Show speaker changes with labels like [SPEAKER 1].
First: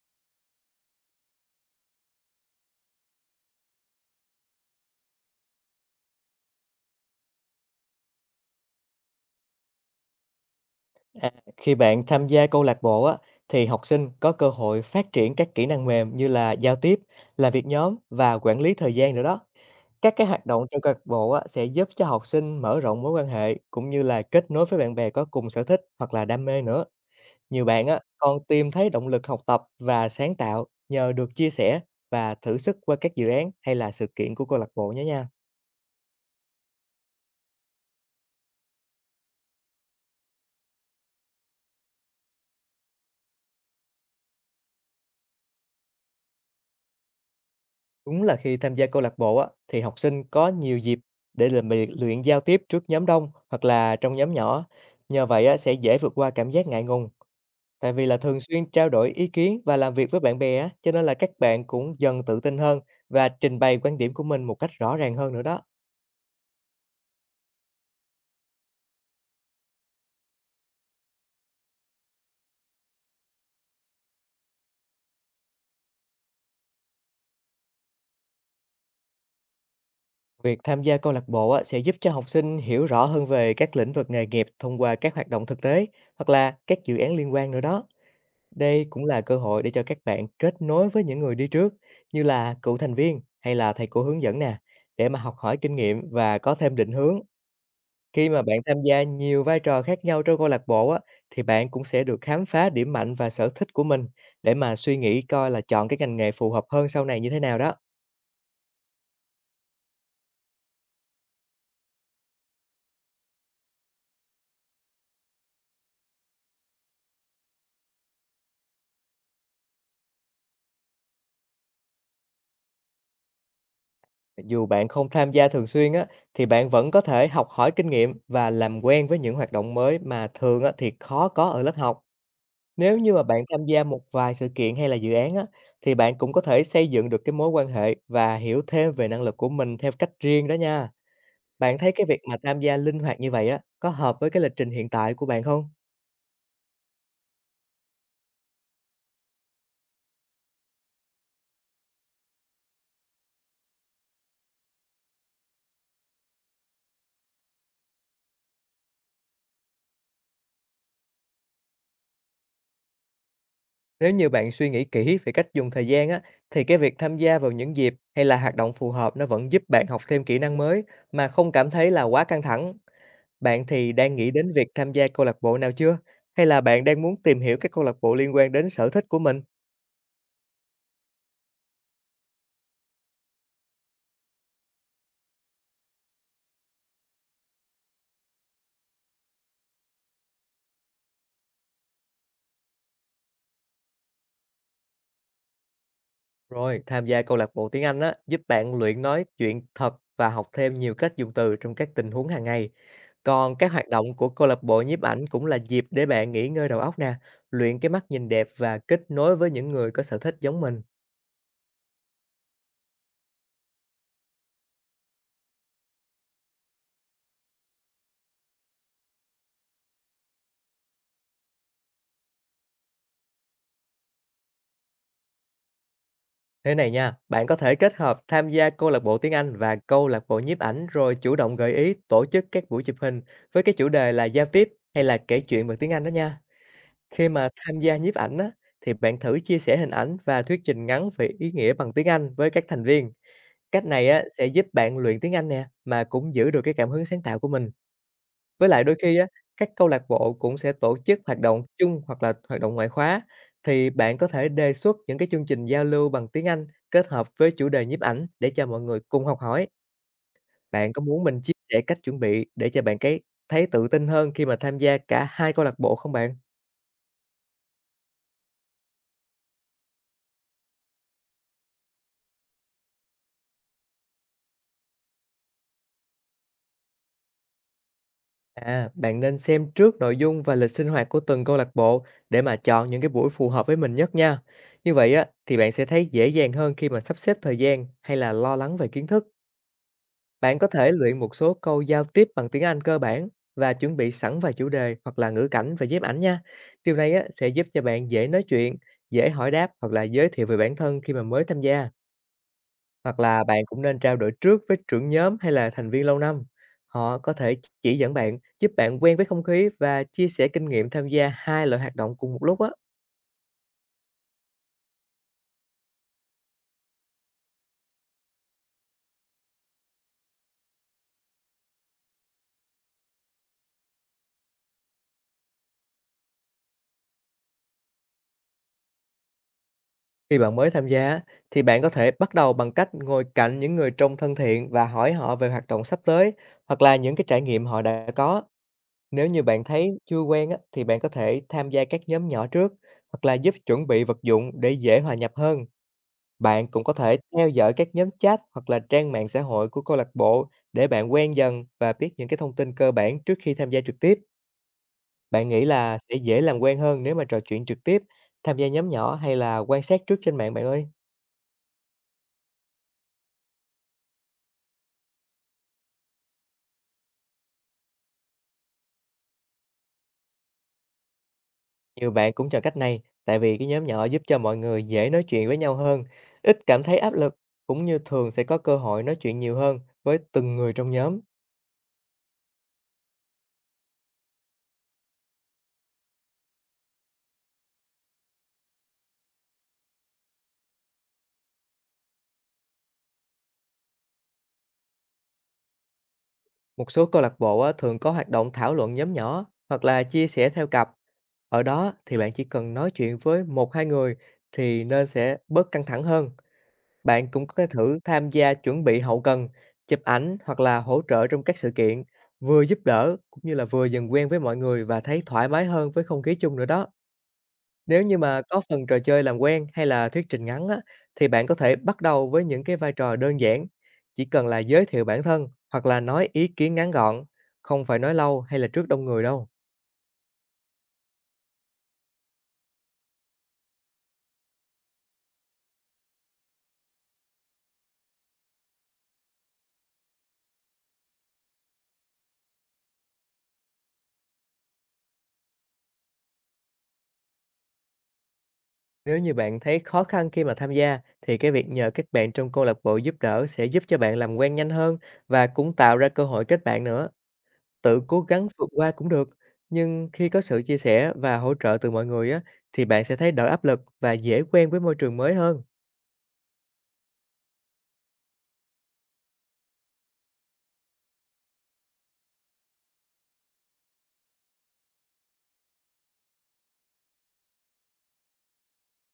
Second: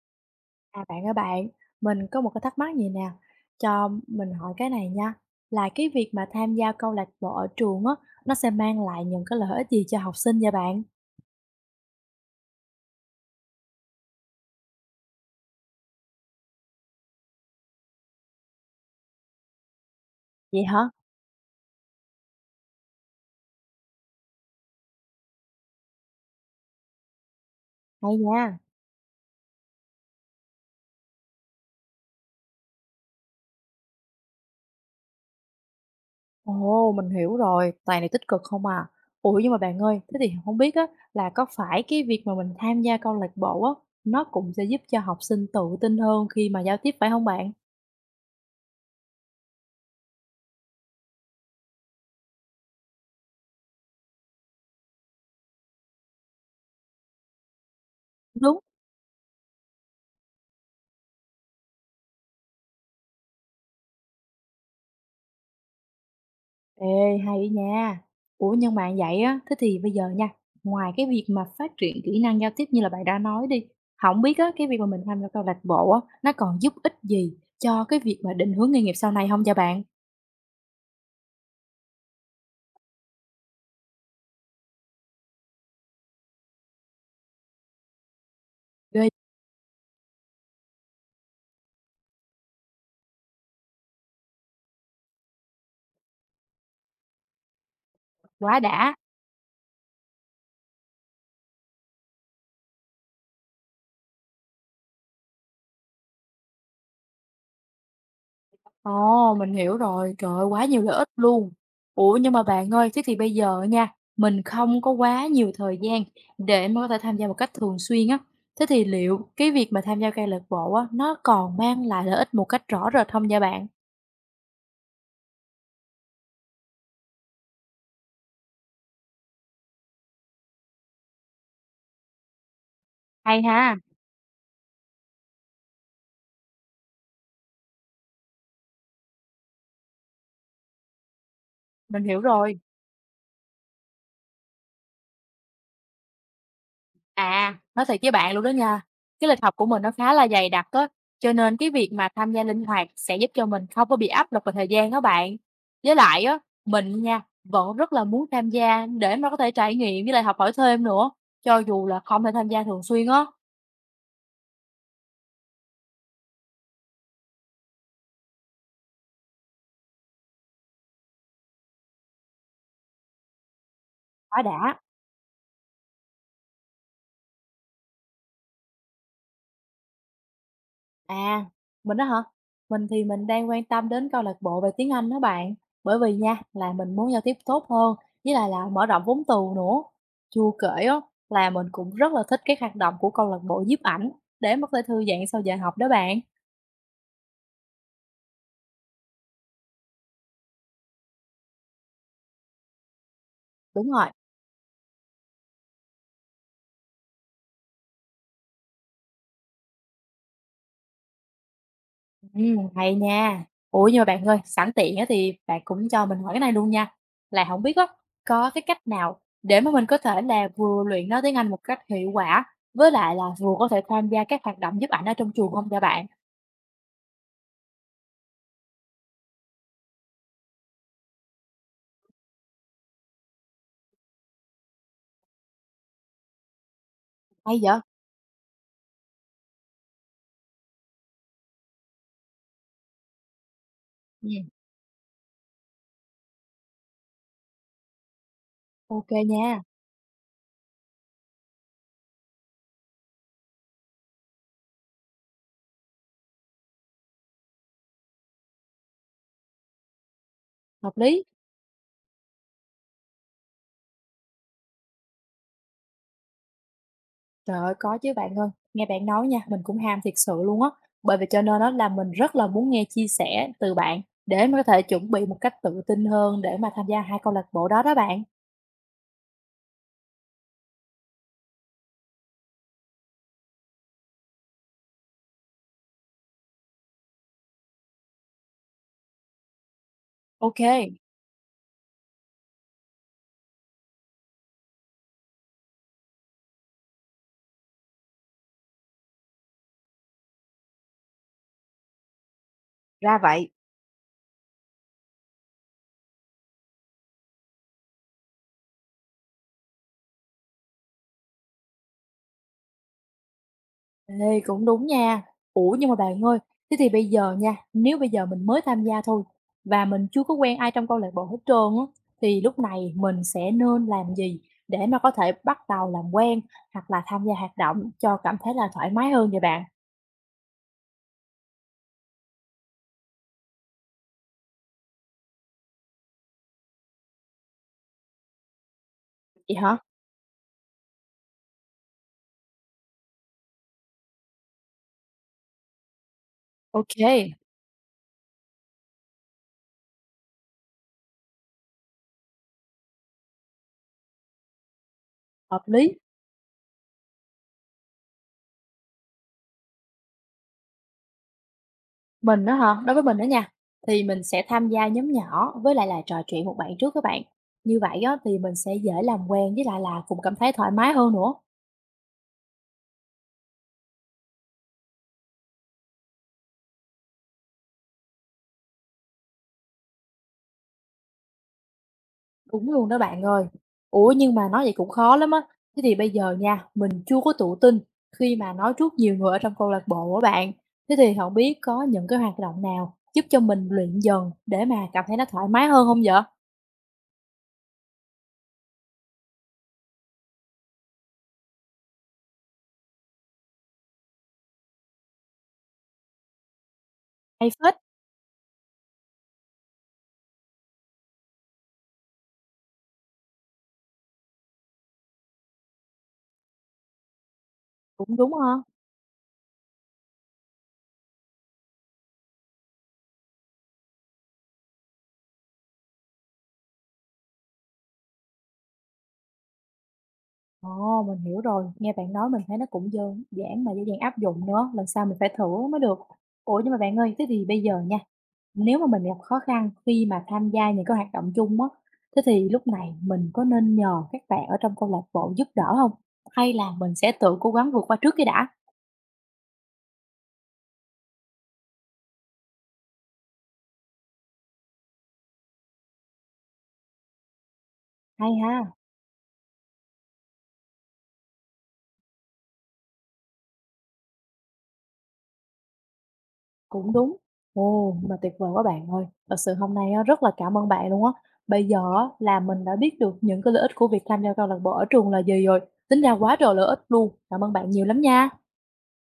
[SPEAKER 1] À bạn ơi bạn, mình có một cái thắc mắc gì nè, cho mình hỏi cái này nha. Là cái việc mà tham gia câu lạc bộ ở trường á, nó sẽ mang lại những cái lợi ích gì cho học sinh vậy bạn?
[SPEAKER 2] À, khi bạn tham gia câu lạc bộ á, thì học sinh có cơ hội phát triển các kỹ năng mềm như là giao tiếp, làm việc nhóm và quản lý thời gian nữa đó. Các hoạt
[SPEAKER 1] Vậy
[SPEAKER 2] động
[SPEAKER 1] hả?
[SPEAKER 2] trong câu lạc bộ á, sẽ giúp cho học sinh mở rộng mối quan hệ cũng như là kết nối với bạn bè có cùng sở thích hoặc là đam mê nữa. Nhiều bạn á,
[SPEAKER 1] Hay
[SPEAKER 2] còn
[SPEAKER 1] nha.
[SPEAKER 2] tìm thấy động lực học tập và sáng tạo nhờ được chia sẻ và thử sức qua các dự án hay là sự kiện của câu lạc bộ nhé nha.
[SPEAKER 1] Ồ, mình hiểu rồi, toàn là tích cực không à. Ủa nhưng mà bạn ơi, thế thì không biết á, là có phải cái việc mà mình tham gia câu lạc bộ á, nó cũng sẽ giúp cho học sinh tự tin hơn khi mà giao tiếp phải không bạn?
[SPEAKER 2] Đúng là khi tham gia câu lạc bộ á, thì học sinh có nhiều dịp để làm việc luyện giao tiếp trước nhóm đông hoặc là trong nhóm nhỏ. Nhờ vậy á, sẽ dễ vượt qua cảm giác ngại ngùng. Tại vì là thường
[SPEAKER 1] Đúng.
[SPEAKER 2] xuyên trao đổi ý kiến và làm việc với bạn bè á, cho nên là các bạn cũng dần tự tin hơn và trình bày quan điểm của mình một cách rõ ràng hơn nữa đó.
[SPEAKER 1] Ê, hay đó nha. Ủa nhưng mà vậy á, thế thì bây giờ nha, ngoài cái việc mà phát triển kỹ năng giao tiếp như là bạn đã nói đi, không biết á, cái việc mà mình tham gia câu lạc bộ á, nó còn giúp ích gì cho cái việc mà định hướng nghề nghiệp sau này không vậy bạn?
[SPEAKER 2] Việc tham gia câu lạc bộ á, sẽ giúp cho học sinh hiểu rõ hơn về các lĩnh vực nghề nghiệp thông qua các hoạt động thực tế hoặc là các dự án liên quan nữa đó. Đây cũng
[SPEAKER 1] Ghê,
[SPEAKER 2] là cơ hội để cho các bạn kết nối với những người đi trước, như là cựu thành viên hay là thầy cô hướng dẫn nè, để mà học hỏi kinh nghiệm và có thêm định hướng. Khi mà
[SPEAKER 1] quá
[SPEAKER 2] bạn tham
[SPEAKER 1] đã.
[SPEAKER 2] gia nhiều vai trò khác nhau trong câu lạc bộ á, thì bạn cũng sẽ được khám phá điểm mạnh và sở thích của mình để mà suy nghĩ coi là chọn cái ngành nghề phù hợp hơn sau này như thế nào đó.
[SPEAKER 1] Ồ, mình hiểu rồi, trời ơi, quá nhiều lợi ích luôn. Ủa nhưng mà bạn ơi, thế thì bây giờ nha, mình không có quá nhiều thời gian để mà có thể tham gia một cách thường xuyên á, thế thì liệu cái việc mà tham gia câu lạc bộ á, nó còn mang lại lợi ích một cách rõ rệt không vậy bạn?
[SPEAKER 2] Dù bạn không tham gia thường xuyên á, thì bạn vẫn có thể học hỏi kinh nghiệm và làm quen với những hoạt động mới mà thường á, thì khó có ở lớp học. Nếu như mà bạn tham
[SPEAKER 1] Ha.
[SPEAKER 2] gia một vài sự kiện hay là dự án á, thì bạn cũng có thể xây dựng được cái mối quan hệ và hiểu thêm về năng lực của mình theo cách riêng đó nha. Bạn thấy
[SPEAKER 1] Mình
[SPEAKER 2] cái
[SPEAKER 1] hiểu
[SPEAKER 2] việc mà
[SPEAKER 1] rồi.
[SPEAKER 2] tham gia linh hoạt như vậy á, có hợp với cái lịch trình hiện tại của bạn không?
[SPEAKER 1] À, nói thiệt với bạn luôn đó nha, cái lịch học của mình nó khá là dày đặc á, cho nên cái việc mà tham gia linh hoạt sẽ giúp cho mình không có bị áp lực về thời gian đó bạn. Với lại á, mình nha, vẫn rất là muốn tham gia để mà có thể trải nghiệm với lại học hỏi thêm nữa, cho dù là không thể tham gia thường xuyên á,
[SPEAKER 2] Nếu như bạn suy nghĩ kỹ về cách dùng thời gian á, thì cái việc tham gia vào những dịp hay là hoạt động phù hợp nó vẫn giúp bạn học thêm kỹ năng mới mà không cảm thấy là quá căng thẳng. Bạn thì đang nghĩ
[SPEAKER 1] quá
[SPEAKER 2] đến việc
[SPEAKER 1] đã.
[SPEAKER 2] tham gia câu lạc bộ nào chưa? Hay là bạn đang muốn tìm hiểu các câu lạc bộ liên quan đến sở thích của mình?
[SPEAKER 1] À, mình đó hả? Mình thì mình đang quan tâm đến câu lạc bộ về tiếng Anh đó bạn. Bởi vì nha, là mình muốn giao tiếp tốt hơn, với lại là mở rộng vốn từ nữa. Chưa kể á, là mình cũng rất là thích cái hoạt động của câu lạc bộ nhiếp ảnh để mà có thể thư giãn sau giờ học đó bạn.
[SPEAKER 2] Rồi, tham gia câu lạc bộ tiếng Anh á, giúp bạn luyện nói chuyện thật và học thêm nhiều cách dùng từ trong các tình huống hàng ngày. Còn các hoạt
[SPEAKER 1] Đúng rồi.
[SPEAKER 2] động của câu lạc bộ nhiếp ảnh cũng là dịp để bạn nghỉ ngơi đầu óc nè, luyện cái mắt nhìn đẹp và kết nối với những người có sở thích giống mình.
[SPEAKER 1] Ừ, hay nha. Ủa nhưng mà bạn ơi, sẵn tiện á thì bạn cũng cho mình hỏi cái này luôn nha. Là không biết á, có cái cách nào để mà mình có thể là vừa luyện nói tiếng Anh một cách hiệu quả với lại là vừa có thể tham gia các hoạt động giúp ảnh ở trong trường không cho bạn?
[SPEAKER 2] Thế này nha, bạn có thể kết hợp tham gia câu lạc bộ tiếng Anh và câu lạc bộ nhiếp ảnh rồi chủ động gợi ý tổ chức các buổi chụp hình với cái chủ đề là giao tiếp hay là kể chuyện bằng tiếng Anh đó nha. Khi mà
[SPEAKER 1] Hay vậy?
[SPEAKER 2] tham gia nhiếp ảnh á, thì bạn thử chia sẻ hình ảnh và thuyết trình ngắn về ý nghĩa bằng tiếng Anh với các thành viên. Cách này á, sẽ
[SPEAKER 1] Ừm.
[SPEAKER 2] giúp bạn luyện tiếng Anh nè, mà cũng giữ được cái cảm hứng sáng tạo của mình. Với lại đôi
[SPEAKER 1] Ô
[SPEAKER 2] khi á,
[SPEAKER 1] nha,
[SPEAKER 2] các câu lạc bộ cũng sẽ tổ chức hoạt động chung hoặc là hoạt động ngoại khóa. Thì bạn có thể đề xuất những cái chương trình giao lưu bằng tiếng Anh kết hợp với chủ đề nhiếp ảnh để cho mọi người cùng học hỏi. Bạn
[SPEAKER 1] hợp
[SPEAKER 2] có
[SPEAKER 1] lý.
[SPEAKER 2] muốn mình chia sẻ cách chuẩn bị để cho bạn cái thấy tự tin hơn khi mà tham gia cả hai câu lạc bộ không bạn?
[SPEAKER 1] Trời ơi, có chứ bạn ơi. Nghe bạn nói nha, mình cũng ham thiệt sự luôn á, bởi vì cho nên đó là mình rất là muốn nghe chia sẻ từ bạn để mà có thể chuẩn bị một cách tự tin hơn để mà tham gia 2 câu lạc bộ đó đó bạn.
[SPEAKER 2] À, bạn nên xem trước nội dung và lịch sinh hoạt của từng câu lạc bộ để mà chọn những cái buổi phù hợp với mình nhất nha. Như vậy á, thì bạn sẽ thấy dễ dàng hơn khi mà sắp xếp thời gian hay là lo lắng về kiến thức. Bạn có thể
[SPEAKER 1] Ok.
[SPEAKER 2] luyện một số câu giao tiếp bằng tiếng Anh cơ bản và chuẩn bị sẵn vài chủ đề hoặc là ngữ cảnh và ghép ảnh nha. Điều này á, sẽ giúp cho bạn dễ nói chuyện, dễ hỏi đáp hoặc là giới thiệu về bản thân khi mà mới tham gia.
[SPEAKER 1] Ra
[SPEAKER 2] Hoặc là
[SPEAKER 1] vậy.
[SPEAKER 2] bạn cũng nên trao đổi trước với trưởng nhóm hay là thành viên lâu năm. Họ có thể chỉ dẫn bạn, giúp bạn quen với không khí và chia sẻ kinh nghiệm tham gia hai loại hoạt động cùng một lúc á.
[SPEAKER 1] Ê, cũng đúng nha. Ủa, nhưng mà bạn ơi, thế thì bây giờ nha, nếu bây giờ mình mới tham gia thôi và mình chưa có quen ai trong câu lạc bộ hết trơn á, thì lúc này mình sẽ nên làm gì để mà có thể bắt đầu làm quen hoặc là tham gia hoạt động cho cảm thấy là thoải mái hơn vậy bạn?
[SPEAKER 2] Khi bạn mới tham gia á, thì bạn có thể bắt đầu bằng cách ngồi cạnh những người trông thân thiện và hỏi họ về hoạt động sắp tới hoặc là những cái trải nghiệm họ đã có. Nếu như
[SPEAKER 1] Vậy
[SPEAKER 2] bạn
[SPEAKER 1] hả?
[SPEAKER 2] thấy chưa quen á, thì bạn có thể tham gia các nhóm nhỏ trước hoặc là giúp chuẩn bị vật dụng để dễ hòa nhập hơn. Bạn cũng có
[SPEAKER 1] Ok.
[SPEAKER 2] thể theo dõi các nhóm chat hoặc là trang mạng xã hội của câu lạc bộ để bạn quen dần và biết những cái thông tin cơ bản trước khi tham gia trực tiếp. Bạn
[SPEAKER 1] Hợp
[SPEAKER 2] nghĩ
[SPEAKER 1] lý.
[SPEAKER 2] là sẽ dễ làm quen hơn nếu mà trò chuyện trực tiếp, tham gia nhóm nhỏ hay là quan sát trước trên mạng bạn ơi?
[SPEAKER 1] Mình đó hả? Đối với mình đó nha, thì mình sẽ tham gia nhóm nhỏ với lại là trò chuyện một bạn trước các bạn. Như vậy á, thì mình sẽ dễ làm quen với lại là cũng cảm thấy thoải mái hơn nữa.
[SPEAKER 2] Nhiều bạn cũng chọn cách này, tại vì cái nhóm nhỏ giúp cho mọi người dễ nói chuyện với nhau hơn, ít cảm thấy áp lực, cũng như thường sẽ có cơ hội nói chuyện nhiều hơn với từng người trong nhóm.
[SPEAKER 1] Đúng luôn đó bạn ơi. Ủa, nhưng mà nói vậy cũng khó lắm á. Thế thì bây giờ nha, mình chưa có tự tin khi mà nói trước nhiều người ở trong câu lạc bộ á bạn. Thế thì không biết có những cái hoạt động nào giúp cho mình luyện dần để mà cảm thấy nó thoải mái hơn không vậy?
[SPEAKER 2] Một số câu lạc bộ á, thường có hoạt động thảo luận nhóm nhỏ hoặc là chia sẻ theo cặp. Ở đó thì bạn chỉ cần nói chuyện với một hai người thì nên sẽ bớt căng thẳng hơn. Bạn cũng
[SPEAKER 1] Hay
[SPEAKER 2] có thể
[SPEAKER 1] phết,
[SPEAKER 2] thử tham gia chuẩn bị hậu cần, chụp ảnh hoặc là hỗ trợ trong các sự kiện, vừa giúp đỡ cũng như là vừa dần quen với mọi người và thấy thoải mái hơn với không khí chung nữa đó. Nếu
[SPEAKER 1] cũng
[SPEAKER 2] như
[SPEAKER 1] đúng
[SPEAKER 2] mà có
[SPEAKER 1] ha.
[SPEAKER 2] phần trò chơi làm quen hay là thuyết trình ngắn á, thì bạn có thể bắt đầu với những cái vai trò đơn giản, chỉ cần là giới thiệu bản thân hoặc là nói ý kiến ngắn gọn, không phải nói lâu hay là trước đông người đâu.
[SPEAKER 1] Ồ, mình hiểu rồi, nghe bạn nói mình thấy nó cũng đơn giản mà dễ dàng áp dụng nữa, lần sau mình phải thử mới được. Ủa, nhưng mà bạn ơi, thế thì bây giờ nha, nếu mà mình gặp khó khăn khi mà tham gia những cái hoạt động chung á, thế thì lúc này mình có nên nhờ các bạn ở trong câu lạc bộ giúp đỡ không, hay là mình sẽ tự cố gắng vượt qua trước cái đã?
[SPEAKER 2] Nếu như bạn thấy khó khăn khi mà tham gia thì cái việc nhờ các bạn trong câu lạc bộ giúp đỡ sẽ giúp cho bạn làm quen nhanh hơn và cũng tạo ra cơ hội kết bạn nữa. Tự cố
[SPEAKER 1] Hay
[SPEAKER 2] gắng
[SPEAKER 1] ha,
[SPEAKER 2] vượt qua cũng được, nhưng khi có sự chia sẻ và hỗ trợ từ mọi người á, thì bạn sẽ thấy đỡ áp lực và dễ quen với môi trường mới hơn.
[SPEAKER 1] cũng đúng. Ồ, mà tuyệt vời quá bạn ơi. Thật sự hôm nay á, rất là cảm ơn bạn luôn á. Bây giờ á, là mình đã biết được những cái lợi ích của việc tham gia câu lạc bộ ở trường là gì rồi. Tính ra quá trời lợi ích luôn. Cảm ơn bạn nhiều lắm nha.